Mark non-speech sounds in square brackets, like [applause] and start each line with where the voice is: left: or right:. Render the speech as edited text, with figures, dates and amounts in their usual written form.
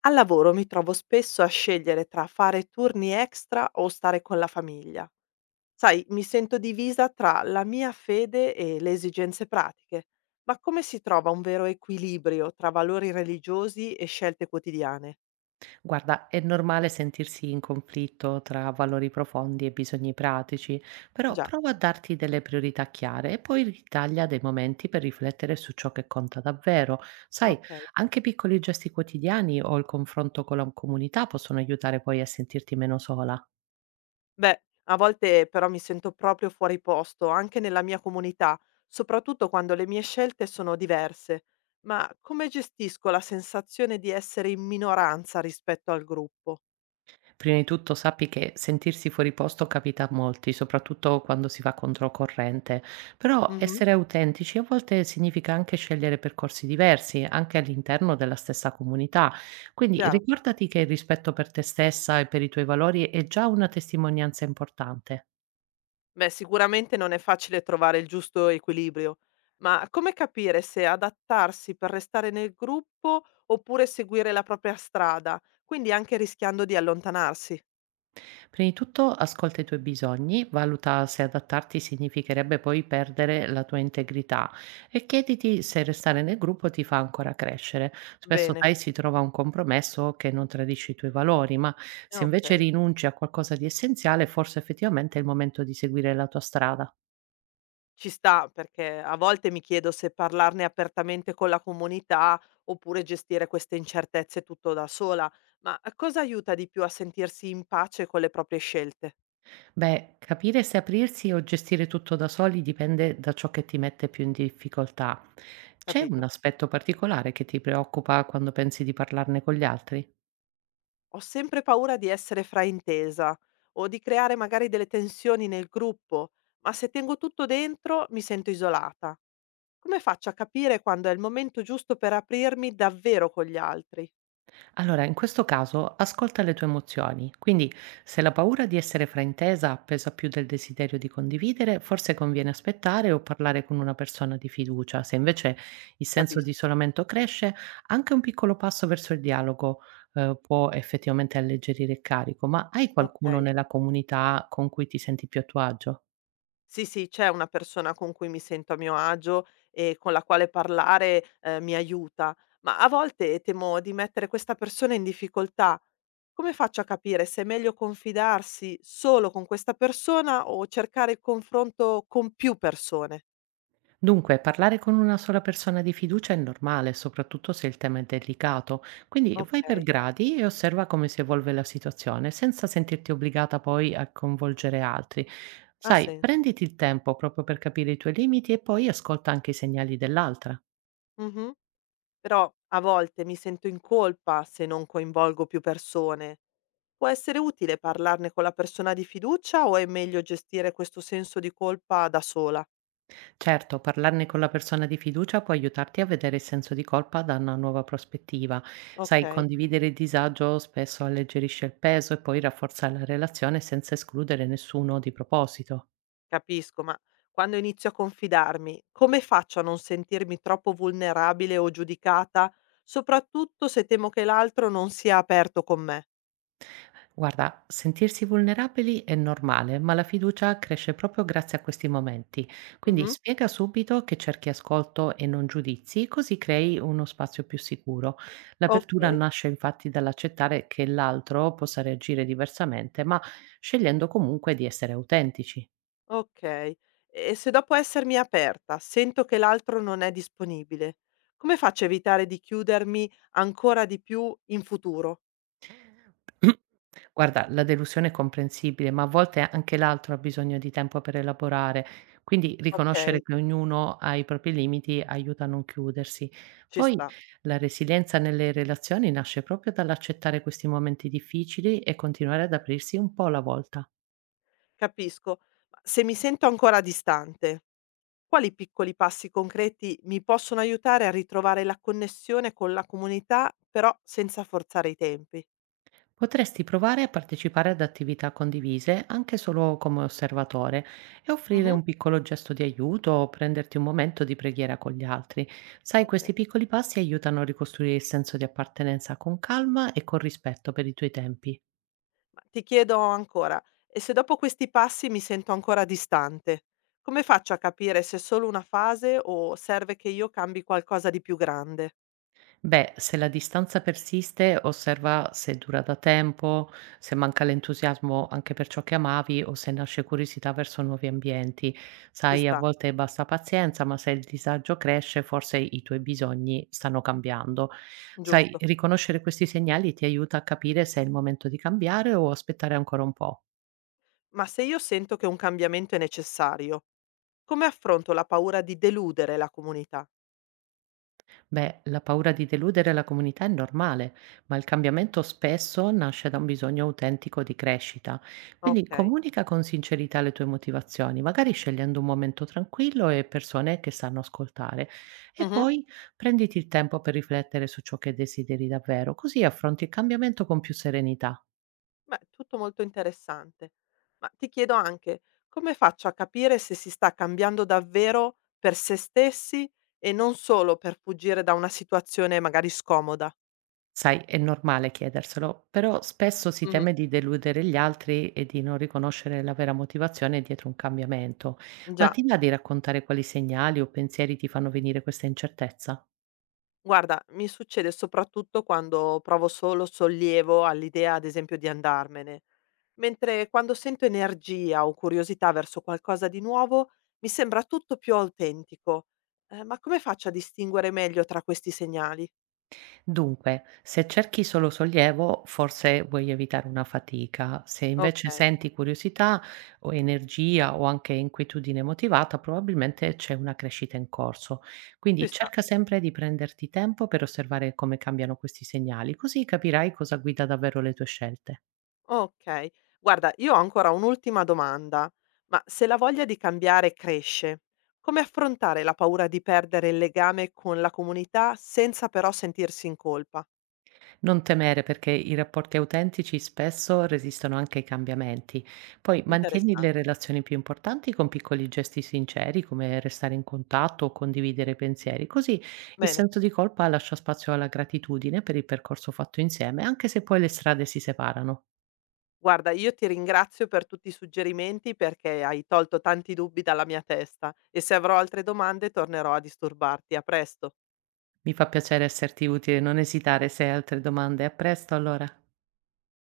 left: Al lavoro mi trovo spesso a scegliere tra fare turni extra o stare con la famiglia. Sai, mi sento divisa tra la mia fede e le esigenze pratiche. Ma come si trova un vero equilibrio tra valori religiosi e scelte quotidiane?
right: Guarda, è normale sentirsi in conflitto tra valori profondi e bisogni pratici, però
left: Già,
right: prova a darti delle priorità chiare e poi ritaglia dei momenti per riflettere su ciò che conta davvero. Sai,
left: ok.
right: anche piccoli gesti quotidiani o il confronto con la comunità possono aiutare poi a sentirti meno sola.
left: Beh, a volte però mi sento proprio fuori posto, anche nella mia comunità, soprattutto quando le mie scelte sono diverse. Ma come gestisco la sensazione di essere in minoranza rispetto al gruppo?
right: Prima di tutto sappi che sentirsi fuori posto capita a molti, soprattutto quando si va controcorrente, però
left: Mhm,
right: essere autentici a volte significa anche scegliere percorsi diversi, anche all'interno della stessa comunità. Quindi
left: chiaro.
right: ricordati che il rispetto per te stessa e per i tuoi valori è già una testimonianza importante.
left: Beh, sicuramente non è facile trovare il giusto equilibrio, ma come capire se adattarsi per restare nel gruppo oppure seguire la propria strada, quindi anche rischiando di allontanarsi?
right: Prima di tutto ascolta i tuoi bisogni, valuta se adattarti significherebbe poi perdere la tua integrità e chiediti se restare nel gruppo ti fa ancora crescere. Spesso
left: Bene,
right: sai si trova un compromesso che non tradisce i tuoi valori, ma se
left: ok.
right: invece rinunci a qualcosa di essenziale, forse effettivamente è il momento di seguire la tua strada.
left: Ci sta, perché a volte mi chiedo se parlarne apertamente con la comunità oppure gestire queste incertezze tutto da sola, ma cosa aiuta di più a sentirsi in pace con le proprie scelte?
right: Beh, capire se aprirsi o gestire tutto da soli dipende da ciò che ti mette più in difficoltà. C'è un
left: Capito?
right: aspetto particolare che ti preoccupa quando pensi di parlarne con gli altri?
left: Ho sempre paura di essere fraintesa o di creare magari delle tensioni nel gruppo, ma se tengo tutto dentro mi sento isolata. Come faccio a capire quando è il momento giusto per aprirmi davvero con gli altri?
right: Allora, in questo caso, ascolta le tue emozioni. Quindi, se la paura di essere fraintesa pesa più del desiderio di condividere, forse conviene aspettare o parlare con una persona di fiducia. Se invece il senso di
left: Capisco.
right: isolamento cresce, anche un piccolo passo verso il dialogo, può effettivamente alleggerire il carico. Ma hai qualcuno
left: Ok.
right: nella comunità con cui ti senti più a tuo agio?
left: Sì, sì, c'è una persona con cui mi sento a mio agio e con la quale parlare, mi aiuta, ma a volte temo di mettere questa persona in difficoltà. Come faccio a capire se è meglio confidarsi solo con questa persona o cercare il confronto con più persone?
right: Dunque, parlare con una sola persona di fiducia è normale, soprattutto se il tema è delicato, quindi vai per
left: Okay,
right: gradi e osserva come si evolve la situazione, senza sentirti obbligata poi a coinvolgere altri.
left: ha
right: Sai,
left: senso.
right: prenditi il tempo proprio per capire i tuoi limiti e poi ascolta anche i segnali dell'altra.
left: Mh-mh. Però a volte mi sento in colpa se non coinvolgo più persone. Può essere utile parlarne con la persona di fiducia o è meglio gestire questo senso di colpa da sola?
right: Certo, parlarne con la persona di fiducia può aiutarti a vedere il senso di colpa da una nuova prospettiva. Sai,
left: Okay.
right: condividere il disagio spesso alleggerisce il peso e poi rafforza la relazione senza escludere nessuno di proposito.
left: Capisco, ma quando inizio a confidarmi, come faccio a non sentirmi troppo vulnerabile o giudicata, soprattutto se temo che l'altro non sia aperto con me?
right: Guarda, sentirsi vulnerabili è normale, ma la fiducia cresce proprio grazie a questi momenti. Quindi
left: Mhm.
right: spiega subito che cerchi ascolto e non giudizi, così crei uno spazio più sicuro.
left: Ok,
right: L'apertura nasce infatti dall'accettare che l'altro possa reagire diversamente, ma scegliendo comunque di essere autentici.
left: ok. E se dopo essermi aperta sento che l'altro non è disponibile, come faccio a evitare di chiudermi ancora di più in futuro?
right: [coughs] [clears throat] Guarda, la delusione è comprensibile, ma a volte anche l'altro ha bisogno di tempo per elaborare, quindi
left: Ok,
right: riconoscere che ognuno ha i propri limiti aiuta a non chiudersi.
left: ci
right: Poi
left: sta,
right: la resilienza nelle relazioni nasce proprio dall'accettare questi momenti difficili e continuare ad aprirsi un po' alla volta.
left: capisco. Ma se mi sento ancora distante, quali piccoli passi concreti mi possono aiutare a ritrovare la connessione con la comunità, però senza forzare i tempi?
right: Potresti provare a partecipare ad attività condivise, anche solo come osservatore, e offrire
left: Mhm.
right: un piccolo gesto di aiuto o prenderti un momento di preghiera con gli altri. Sai,
left: Ok,
right: questi piccoli passi aiutano a ricostruire il senso di appartenenza con calma e con rispetto per i tuoi tempi.
left: ma ti chiedo ancora, e se dopo questi passi mi sento ancora distante, come faccio a capire se è solo una fase o serve che io cambi qualcosa di più grande?
right: Beh, se la distanza persiste, osserva se dura da tempo, se manca l'entusiasmo anche per ciò che amavi o se nasce curiosità verso nuovi ambienti.
left: Ci
right: Sai, a
left: sta,
right: volte basta pazienza, ma se il disagio cresce, forse i tuoi bisogni stanno cambiando. Sai,
left: giusto.
right: riconoscere questi segnali ti aiuta a capire se è il momento di cambiare o aspettare ancora un po'.
left: Ma se io sento che un cambiamento è necessario, come affronto la paura di deludere la comunità?
right: Beh, la paura di deludere la comunità è normale, ma il cambiamento spesso nasce da un bisogno autentico di crescita. Quindi
left: Ok.
right: comunica con sincerità le tue motivazioni, magari scegliendo un momento tranquillo e persone che sanno ascoltare. E
left: Mhm.
right: poi prenditi il tempo per riflettere su ciò che desideri davvero, così affronti il cambiamento con più serenità.
left: Beh, tutto molto interessante. Ma ti chiedo anche, come faccio a capire se si sta cambiando davvero per se stessi e non solo per fuggire da una situazione magari scomoda?
right: Sai, è normale chiederselo, però spesso si
left: Mhm.
right: teme di deludere gli altri e di non riconoscere la vera motivazione dietro un cambiamento. Ma
left: Già,
right: ti va di raccontare quali segnali o pensieri ti fanno venire questa incertezza?
left: guarda, mi succede soprattutto quando provo solo sollievo all'idea, ad esempio, di andarmene, mentre quando sento energia o curiosità verso qualcosa di nuovo, mi sembra tutto più autentico. Ma come faccio a distinguere meglio tra questi segnali?
right: Dunque, se cerchi solo sollievo, forse vuoi evitare una fatica. Se invece
left: Ok.
right: senti curiosità o energia o anche inquietudine motivata, probabilmente c'è una crescita in corso. Quindi
left: Ci sta.
right: cerca sempre di prenderti tempo per osservare come cambiano questi segnali, così capirai cosa guida davvero le tue scelte.
left: Okay. Guarda, io ho ancora un'ultima domanda, ma se la voglia di cambiare cresce, come affrontare la paura di perdere il legame con la comunità senza però sentirsi in colpa?
right: Non temere perché i rapporti autentici spesso resistono anche ai cambiamenti. Poi mantieni le
left: Interessante.
right: relazioni più importanti con piccoli gesti sinceri, come restare in contatto o condividere i pensieri. Così il
left: Bene,
right: senso di colpa lascia spazio alla gratitudine per il percorso fatto insieme, anche se poi le strade si separano.
left: guarda, io ti ringrazio per tutti i suggerimenti perché hai tolto tanti dubbi dalla mia testa e se avrò altre domande tornerò a disturbarti. A presto.
right: Mi fa piacere esserti utile, non esitare se hai altre domande. A presto allora.